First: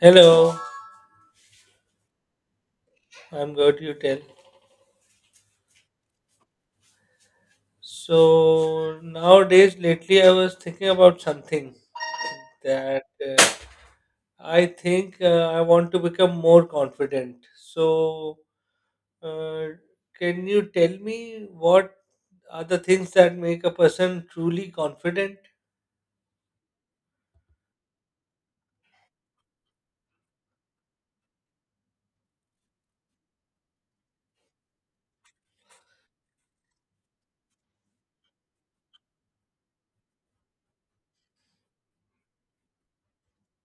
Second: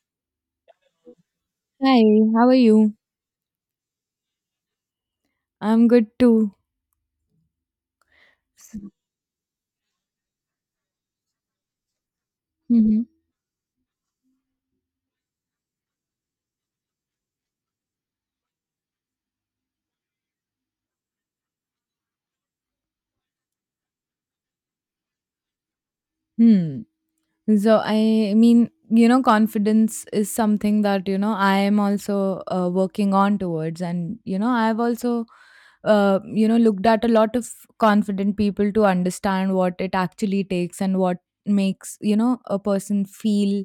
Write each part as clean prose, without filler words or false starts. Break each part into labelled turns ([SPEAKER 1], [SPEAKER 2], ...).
[SPEAKER 1] Hello,
[SPEAKER 2] Hi, how are you?
[SPEAKER 1] I'm good. You tell.
[SPEAKER 2] I'm good too.
[SPEAKER 1] So nowadays, lately, I was thinking about something
[SPEAKER 2] Hmm.
[SPEAKER 1] that I think I want to become more confident. So, uh, can you tell me what are the things that make a person truly confident?
[SPEAKER 2] Hmm. So, I mean, confidence is something that I am also working on towards. And I've also looked at a lot of confident people to understand what it actually takes and what makes a person feel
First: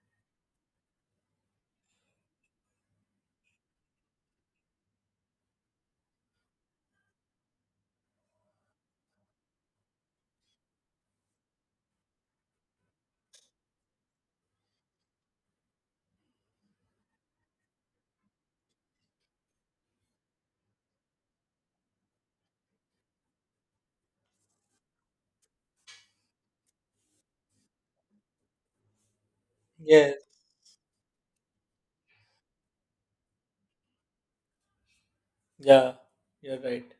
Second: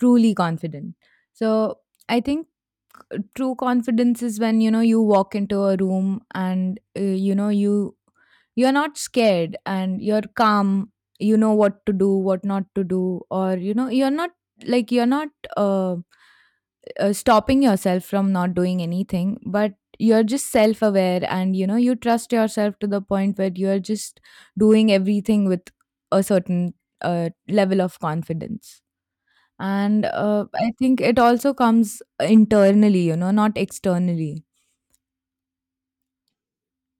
[SPEAKER 2] truly confident. So I think true confidence is when you walk into a room, and you're not scared and you're calm. You know what to do, what not to do, or you're not, like, you're not, uh, stopping yourself from not doing anything, but you're just self aware, and you trust yourself to the point where you're just doing everything with a certain level of confidence. And
[SPEAKER 1] Yes.
[SPEAKER 2] I think it also comes internally, not externally.
[SPEAKER 1] Yeah, you're right.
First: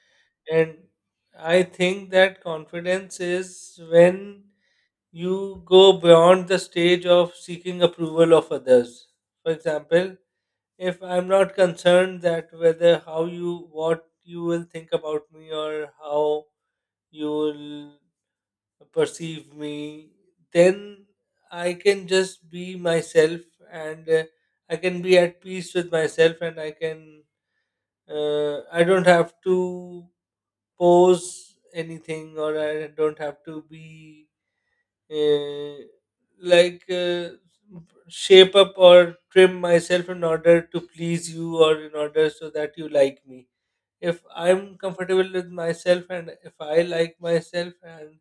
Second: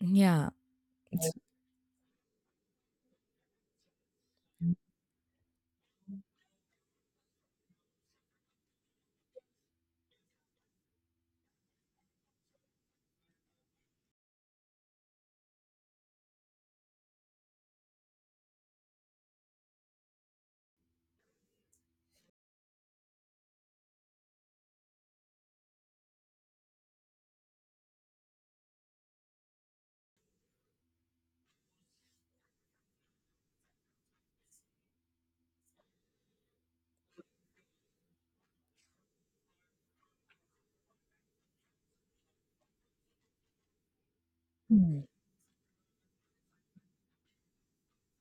[SPEAKER 2] Yeah.
[SPEAKER 1] And
[SPEAKER 2] It's-
[SPEAKER 1] I think that confidence is when you go beyond the stage of seeking approval of others. For example, if I'm not concerned that whether how you, what you will think about me or how you will perceive me, then I can just be myself and I can be at peace with myself and I can, I don't have to pose anything or I don't have to be uh, like uh, shape up or trim myself in order to please you or in order so that you like me. If I'm
[SPEAKER 2] Mhm.
[SPEAKER 1] comfortable with myself and if I like myself and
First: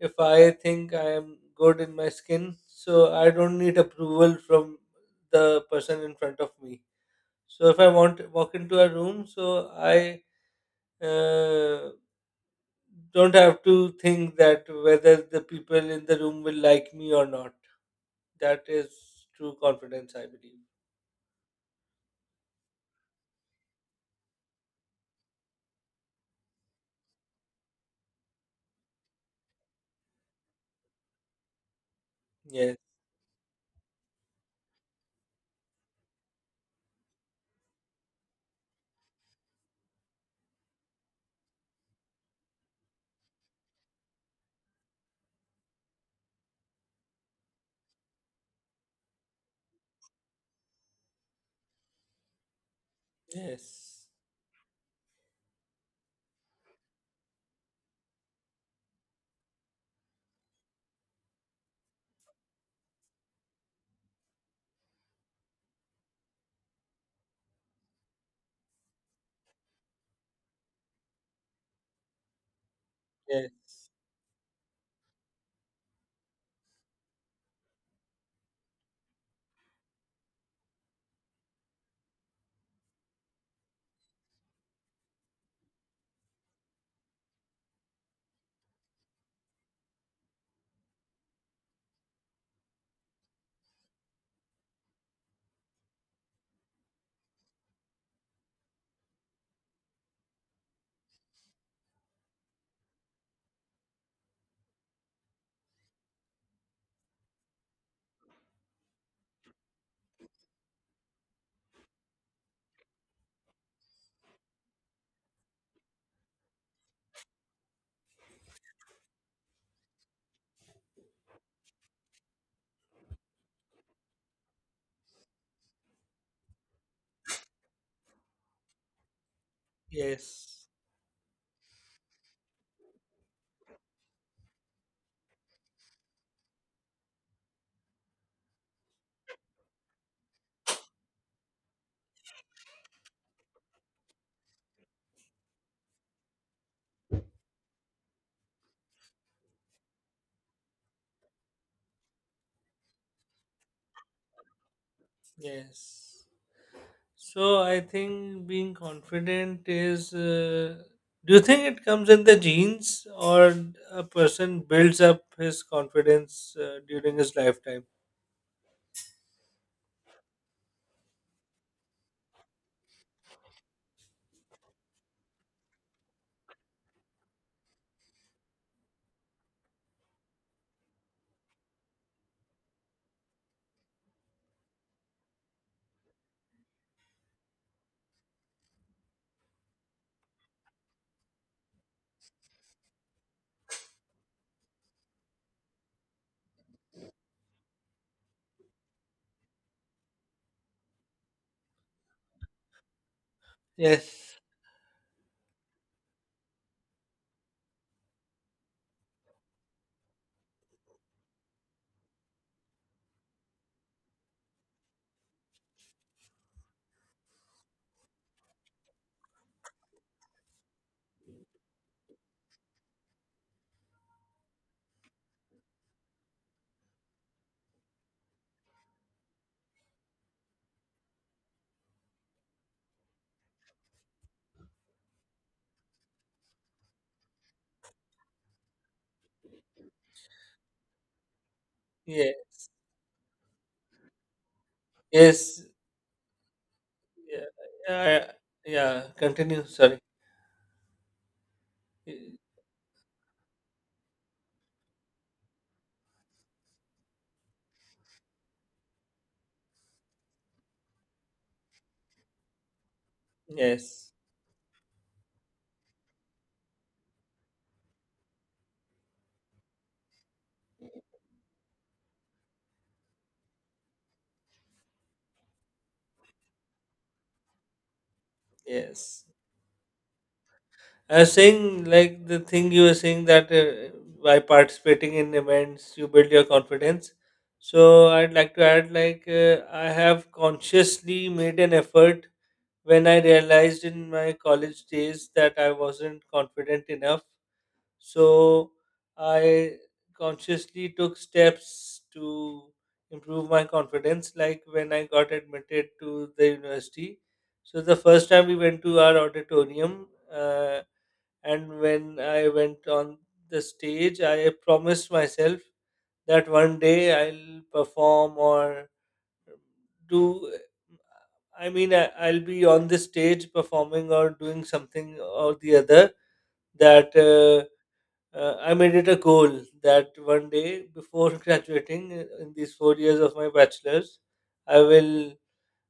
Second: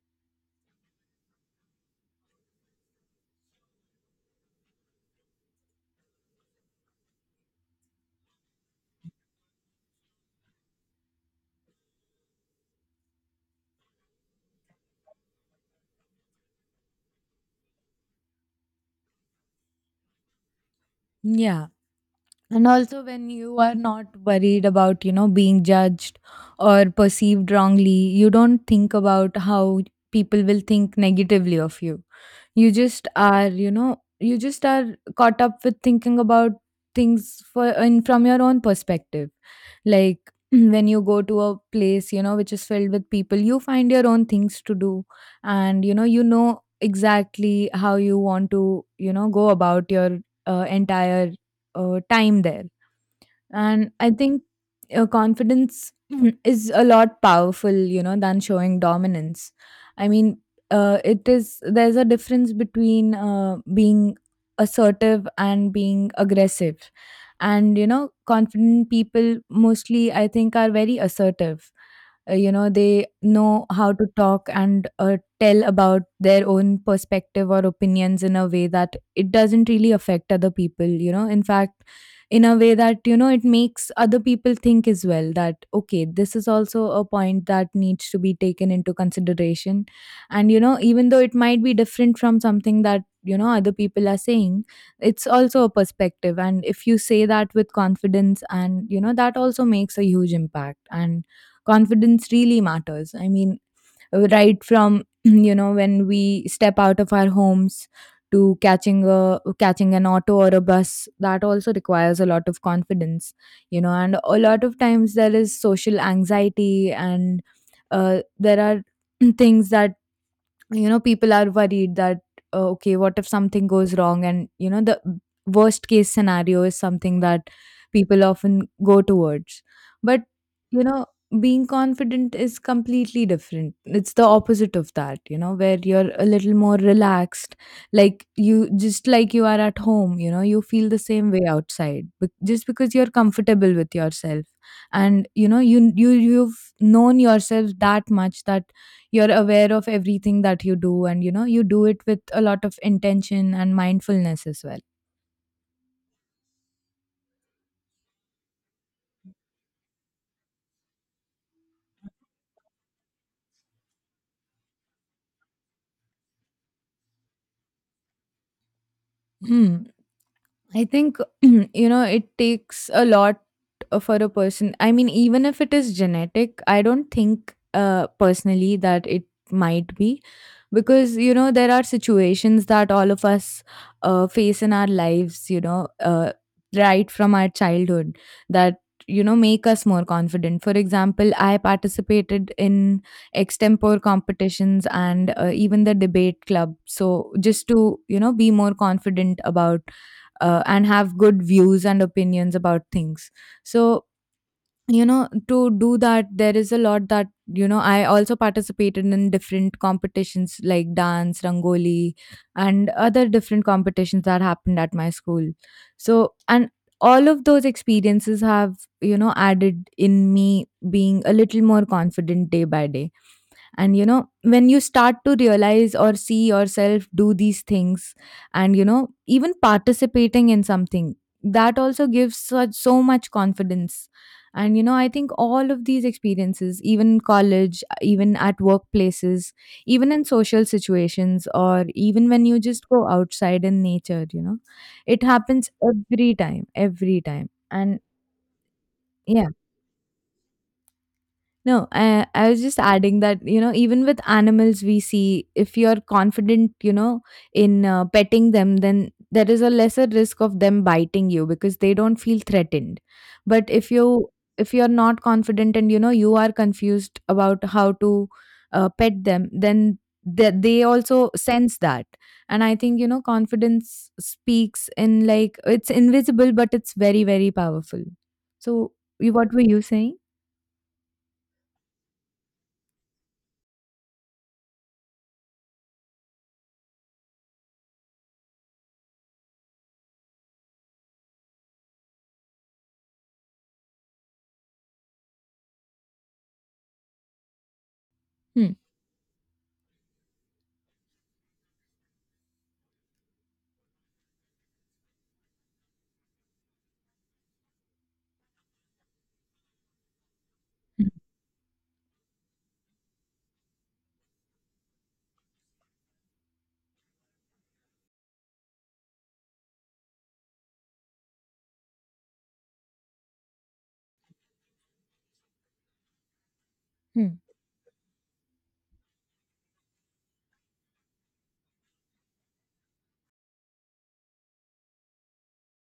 [SPEAKER 1] if I think I am good in my skin, so I don't need approval from the person in front of me. So if I want to walk into a room, so I uh, don't have to think that whether the people in the room will like me or not. That is true confidence, I believe.
[SPEAKER 2] Yeah. And also when you are not worried about, being judged or perceived wrongly, you don't think about how people will think negatively of you. You
[SPEAKER 1] Yes.
[SPEAKER 2] just are, you know, You just are caught up with thinking about things for in from your own perspective. Like, when you go to a place, which is filled with people, you find your own things to do. And, you know exactly how you want to, go about your entire time there. And
[SPEAKER 1] Yes,
[SPEAKER 2] I think confidence is a lot powerful, than showing dominance. I mean, it is there's a difference between being assertive and being aggressive. And confident people, mostly I think, are very assertive. They know
[SPEAKER 1] yes,
[SPEAKER 2] how to talk and tell about their own perspective or opinions in a way that it doesn't really affect other people, in fact, in a way that it makes other people think as well, that, okay, this is also a point that needs to be taken into consideration. And even though it might be different from something that other people are saying, it's also a perspective. And if you say that with confidence, and that also makes a huge impact. And confidence really matters. I mean, right from, when we step out of our homes, to catching an auto or a bus, that also requires a lot of confidence. And a lot of times there is social anxiety, and there are things that people are worried that, okay, what if something goes wrong? And the worst case scenario is something that people often go towards. But
[SPEAKER 1] yes,
[SPEAKER 2] you know being confident is completely different. It's the opposite of that, where you're a little more relaxed. Like you just like you are at home, you feel the same way outside, but just because you're comfortable with yourself, and you've known yourself that much, that you're aware of everything that you do, and you do it with a lot of intention and mindfulness as well.
[SPEAKER 1] yes. So I think being confident is. Do you think it comes in the genes, or a person builds up his confidence during his lifetime?
[SPEAKER 2] Hmm. I think, it takes a lot for a person. I mean, even if it is genetic, I don't think personally that it might be, because, there are situations that all of us face in our lives, right from our childhood, that, make us more confident. For example, I participated in extempore competitions and even the debate club. So just to, be more confident about, and have good views and opinions about things, so
[SPEAKER 1] Yes,
[SPEAKER 2] to do that there is a lot that, I also participated in different competitions like dance, rangoli, and other different competitions that happened at my school. So, and all of those experiences have, added in me being a little more confident day by day. And when you start to realize or see yourself do these things, and even participating in something, that also gives such so much confidence. And I think all of these experiences, even college, even at workplaces, even in social situations, or even
[SPEAKER 1] yeah,
[SPEAKER 2] when you just go outside in nature, it
[SPEAKER 1] yes,
[SPEAKER 2] happens every time, every
[SPEAKER 1] yeah,
[SPEAKER 2] time. And
[SPEAKER 1] yeah. Yeah.
[SPEAKER 2] yeah.
[SPEAKER 1] Continue. Sorry.
[SPEAKER 2] No,
[SPEAKER 1] Y-
[SPEAKER 2] I was just adding that, even with animals, we see if you're confident, in petting them, then there is a lesser risk of them biting you because they don't feel threatened. But
[SPEAKER 1] Yes,
[SPEAKER 2] if you're not confident, and you are confused about how to pet them, then they also sense that. And I think, confidence speaks in, like, it's invisible, but it's very, very powerful. So,
[SPEAKER 1] yes.
[SPEAKER 2] what were you saying?
[SPEAKER 1] I was saying, like the thing you were saying that by participating in events, you build your confidence. So I'd like to add, like I have consciously made an effort when I realized in my college days that I wasn't confident enough. So
[SPEAKER 2] Hmm.
[SPEAKER 1] I consciously took steps to improve my confidence. Like when I got admitted to the university, so the first time we went to our auditorium. Uh, and when I went on the stage, I promised myself that one day I'll perform or do. I mean, I'll be on the stage performing or doing something or the other. That
[SPEAKER 2] Hmm.
[SPEAKER 1] I made it a goal that one day before graduating in these 4 years of my bachelor's, I will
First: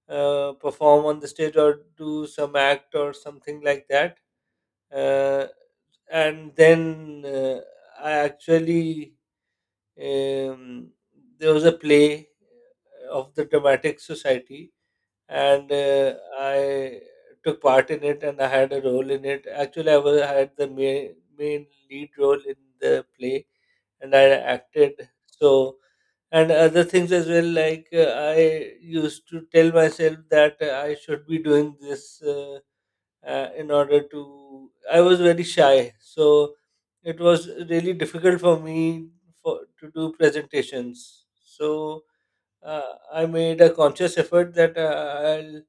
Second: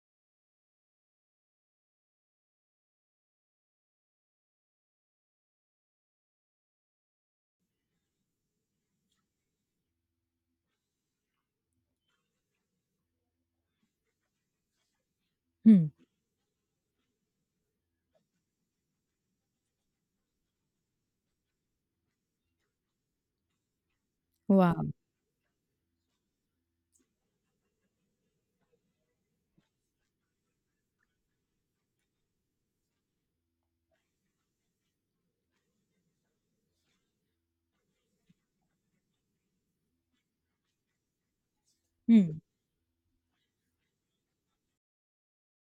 [SPEAKER 1] perform on the stage or do some act or something like that. Uh, and then I actually um, there was a play of the Dramatic Society, and
[SPEAKER 2] Hmm.
[SPEAKER 1] I took part in it, and I had a role in it. Actually, had the main lead role in the play, and I
[SPEAKER 2] Wow.
[SPEAKER 1] acted. So, and other things as well, like I used to tell myself that I should be doing this. In order to, I was very shy, so it was really difficult for me to do presentations, so
[SPEAKER 2] Hmm.
[SPEAKER 1] I made a conscious effort that I'll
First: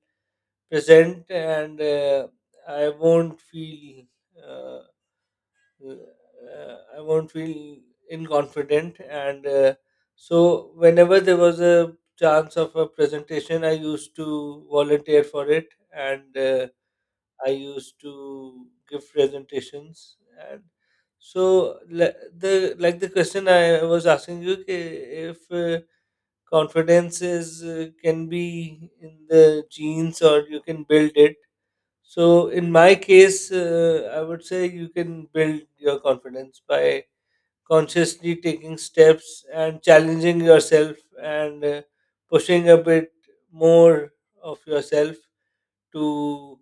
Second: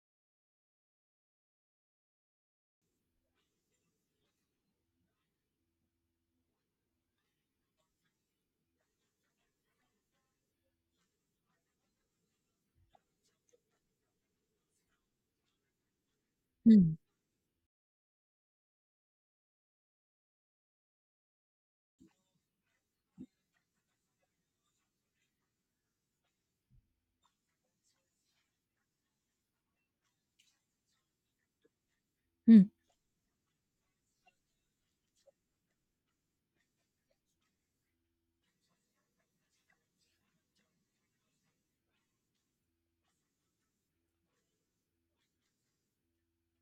[SPEAKER 1] present and I won't feel uh, I won't feel inconfident and so whenever there was a chance of a presentation, I used to volunteer for it and
[SPEAKER 2] Hmm.
[SPEAKER 1] I used to give presentations, and so le- the like the question I was asking you, ki if confidence is can be in the genes or you can build it. So
[SPEAKER 2] Mm.
[SPEAKER 1] in my case, I would say you can build your confidence by consciously taking steps and challenging yourself and pushing a bit more of yourself to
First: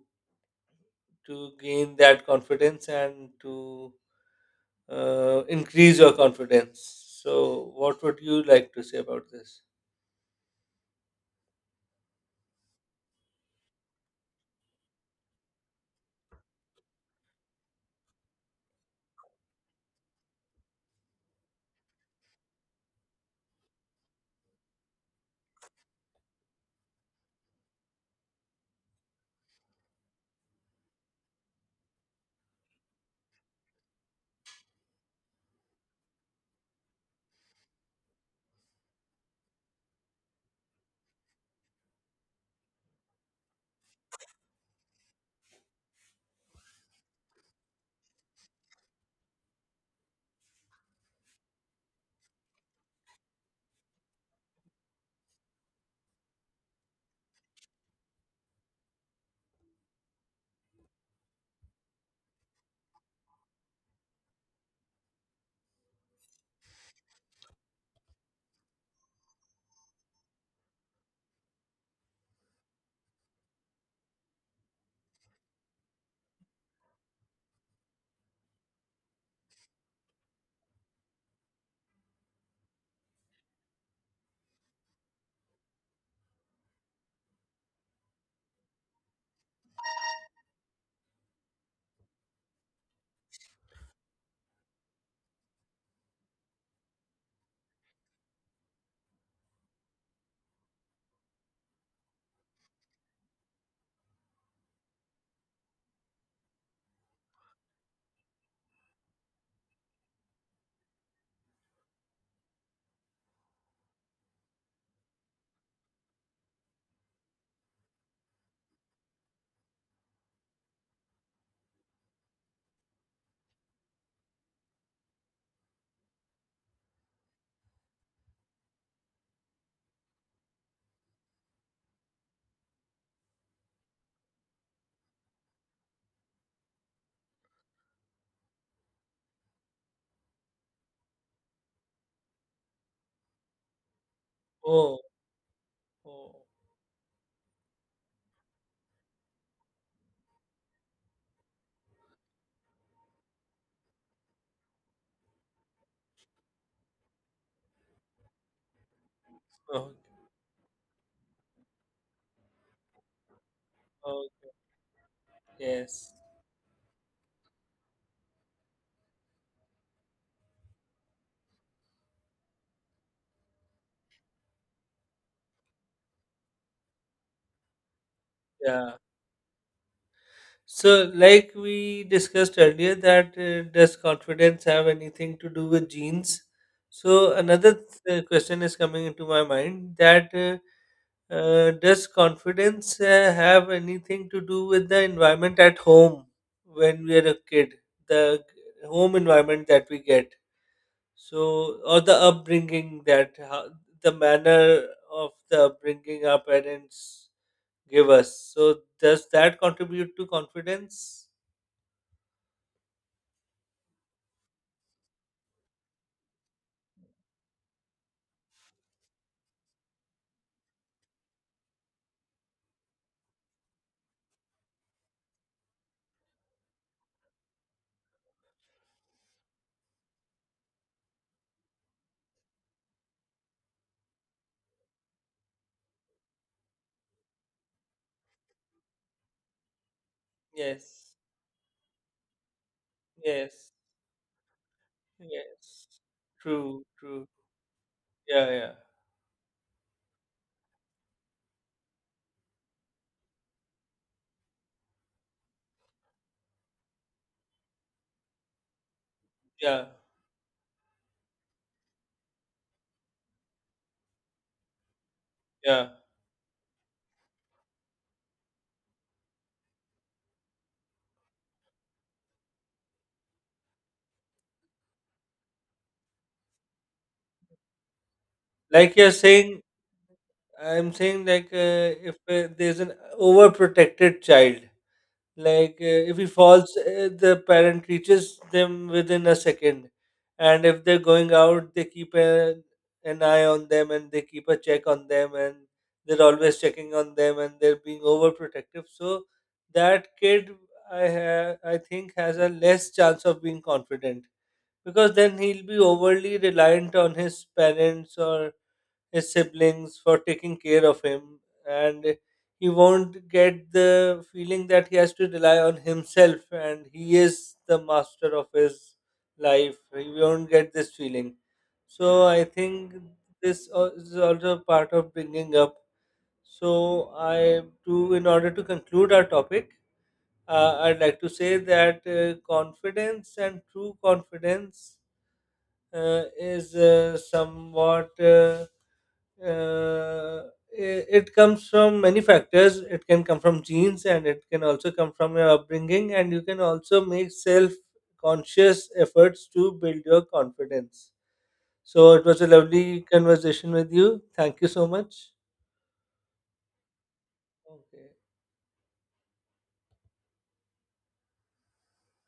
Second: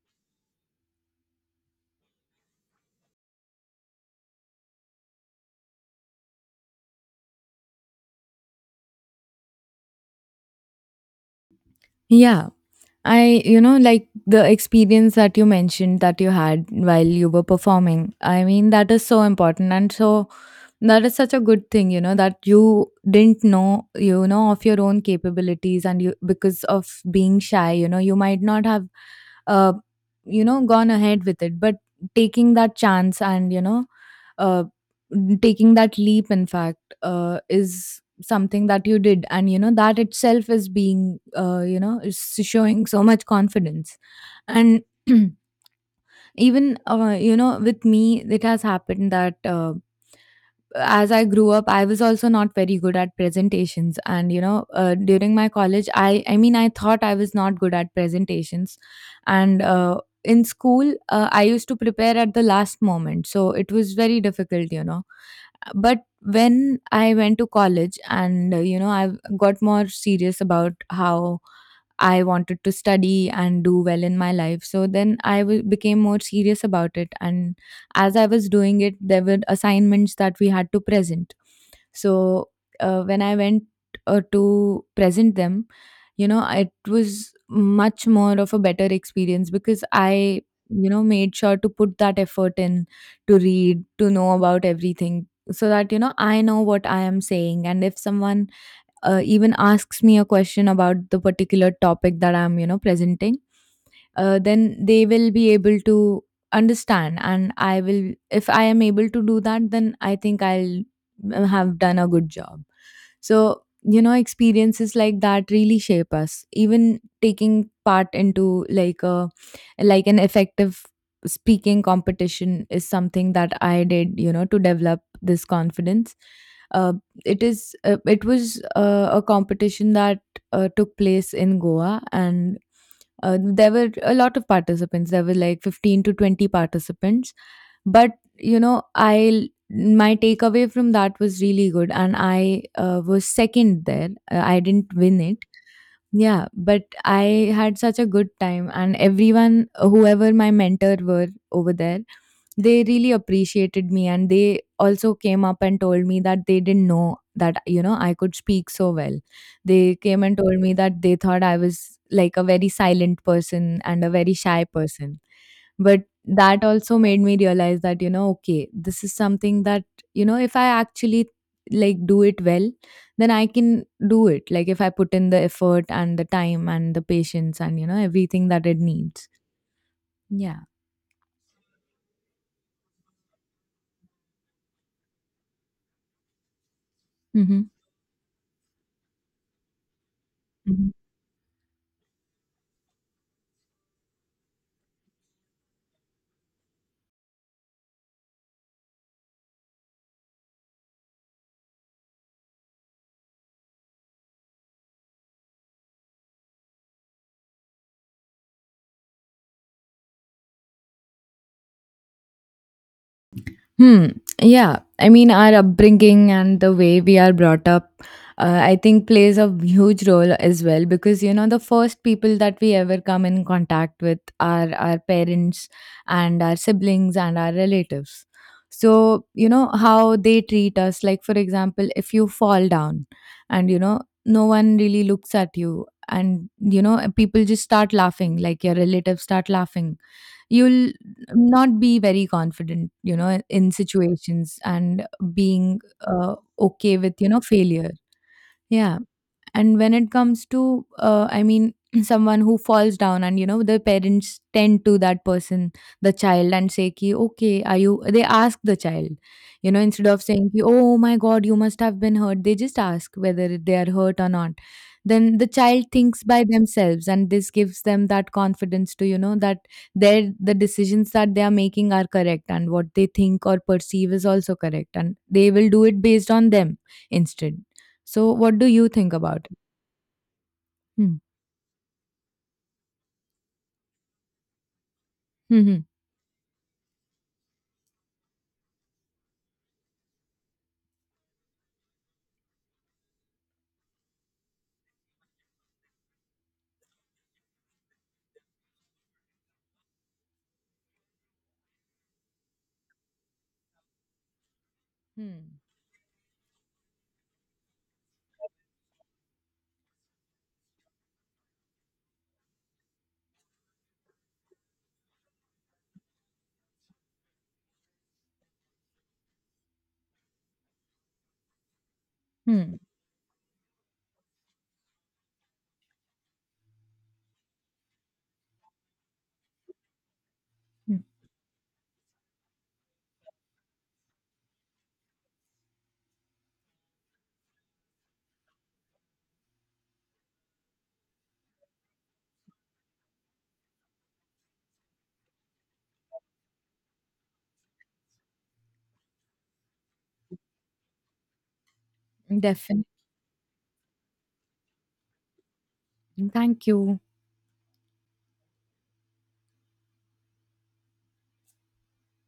[SPEAKER 1] to gain that confidence and to increase your confidence. So, what would you like to say about this?
[SPEAKER 2] Yeah. Like the experience that you mentioned, that you had while you were performing, I mean, that is so important. And so that is such a good thing, that you didn't know, of your own capabilities, and you, because of being shy, you might not have, uh, gone ahead with it, but taking that chance, and, uh, taking that leap, in fact, is something that you did. And that itself is being, is showing so much confidence. And even with me it has happened that, as I grew up I was also not very good at presentations. And during my college, I mean, I thought I was not good at presentations. And in school, I used to prepare at the last moment, so it was very difficult. But when I went to college, and, I got more serious about how I wanted to study and do well in my life. So then became more serious about it. And as I was doing it, there were assignments that we had to present. So when I went to present them, it was much more of a better experience because I, made sure to put that effort in, to read, to know about everything so that, I know what I am saying. And if someone even asks me a question about the particular topic that I'm, presenting, then they will be able to understand. And I will if I am able to do that, then I think I'll have done a good job. So experiences like that really shape us. Even taking part into, like an effective speaking competition is something that I did, to develop this confidence. uh, it was a competition that took place in Goa, and there were a lot of participants. There were like 15 to 20 participants. But, I my takeaway from that was really good, and I was second there. I didn't
[SPEAKER 1] Oh,
[SPEAKER 2] win it.
[SPEAKER 1] oh,
[SPEAKER 2] Yeah, but I had such a good time, and everyone, whoever my mentor were over there, they really appreciated me, and they also came up and told me that they didn't know that I could speak so well.
[SPEAKER 1] oh,
[SPEAKER 2] They came and told me that they thought I was like a very silent person and a
[SPEAKER 1] oh,
[SPEAKER 2] very shy person, but
[SPEAKER 1] yes,
[SPEAKER 2] that also made me realize that, okay, this is something that, if I actually, like, do it well, then I can do it. Like if I put in the effort and the time and the patience and everything that it
[SPEAKER 1] yeah.
[SPEAKER 2] needs. Yeah.
[SPEAKER 1] So, like we discussed earlier, that does confidence have anything to do with genes? So,
[SPEAKER 2] Mm-hmm.
[SPEAKER 1] another question is coming into my mind that.
[SPEAKER 2] Mm-hmm.
[SPEAKER 1] Does confidence have anything to do with the environment at home when we are a kid? The home environment that we get, so or the upbringing that how, the manner of the upbringing our parents give us. So does that contribute to confidence?
[SPEAKER 2] Hmm. Yeah. I mean, our upbringing and the way we are brought up, I think, plays a huge role as well because, the first people that we ever come in contact with are our parents and our siblings and our relatives. So, how they treat us. Like, for example, if you fall down and, no one really looks at you, and, people just start laughing, like your relatives start laughing, you'll
[SPEAKER 1] Yes,
[SPEAKER 2] not be very confident,
[SPEAKER 1] yes,
[SPEAKER 2] in situations, and being
[SPEAKER 1] yes. True,
[SPEAKER 2] okay with,
[SPEAKER 1] true.
[SPEAKER 2] failure.
[SPEAKER 1] Yeah, yeah,
[SPEAKER 2] Yeah, and when it comes to, I mean, someone who falls down, and the parents tend to that person, the child, and say, ki, okay, are you, they ask the child,
[SPEAKER 1] yeah,
[SPEAKER 2] instead of saying, ki, oh my god, you must have been hurt, they just ask whether they are hurt or not. Then the child
[SPEAKER 1] yeah.
[SPEAKER 2] thinks by themselves, and this gives them that confidence to, that their the decisions that they are making are correct, and what they think or perceive is also correct, and they will do it based on them, instead. So what do you
[SPEAKER 1] Like you're
[SPEAKER 2] think about it?
[SPEAKER 1] saying, I'm
[SPEAKER 2] Hmm.
[SPEAKER 1] saying like if there's an overprotected child, like
[SPEAKER 2] Mhm.
[SPEAKER 1] if he falls, the parent reaches them within a second, and if they're going out, an eye on them and they keep a check on them, and they're always checking on them, and they're being overprotective. So that kid, I think, has a less chance of being confident because then
[SPEAKER 2] Hmm.
[SPEAKER 1] he'll be overly reliant on his parents or his siblings for taking care of him and he won't get the feeling that he has to rely on himself and he is the master of his life. He won't get this feeling, so I
[SPEAKER 2] Hmm.
[SPEAKER 1] think this is also part of bringing up. So I do, in order to conclude our topic, I'd
[SPEAKER 2] Mm.
[SPEAKER 1] like to say that confidence and true confidence uh, is uh, somewhat uh, uh, it comes from many factors. It can come from genes, and it can also come from your upbringing. And you can also make self-conscious efforts to build your confidence. So it was a
[SPEAKER 2] Definitely.
[SPEAKER 1] lovely conversation with you. Thank you so much.
[SPEAKER 2] Thank you.
[SPEAKER 1] Okay.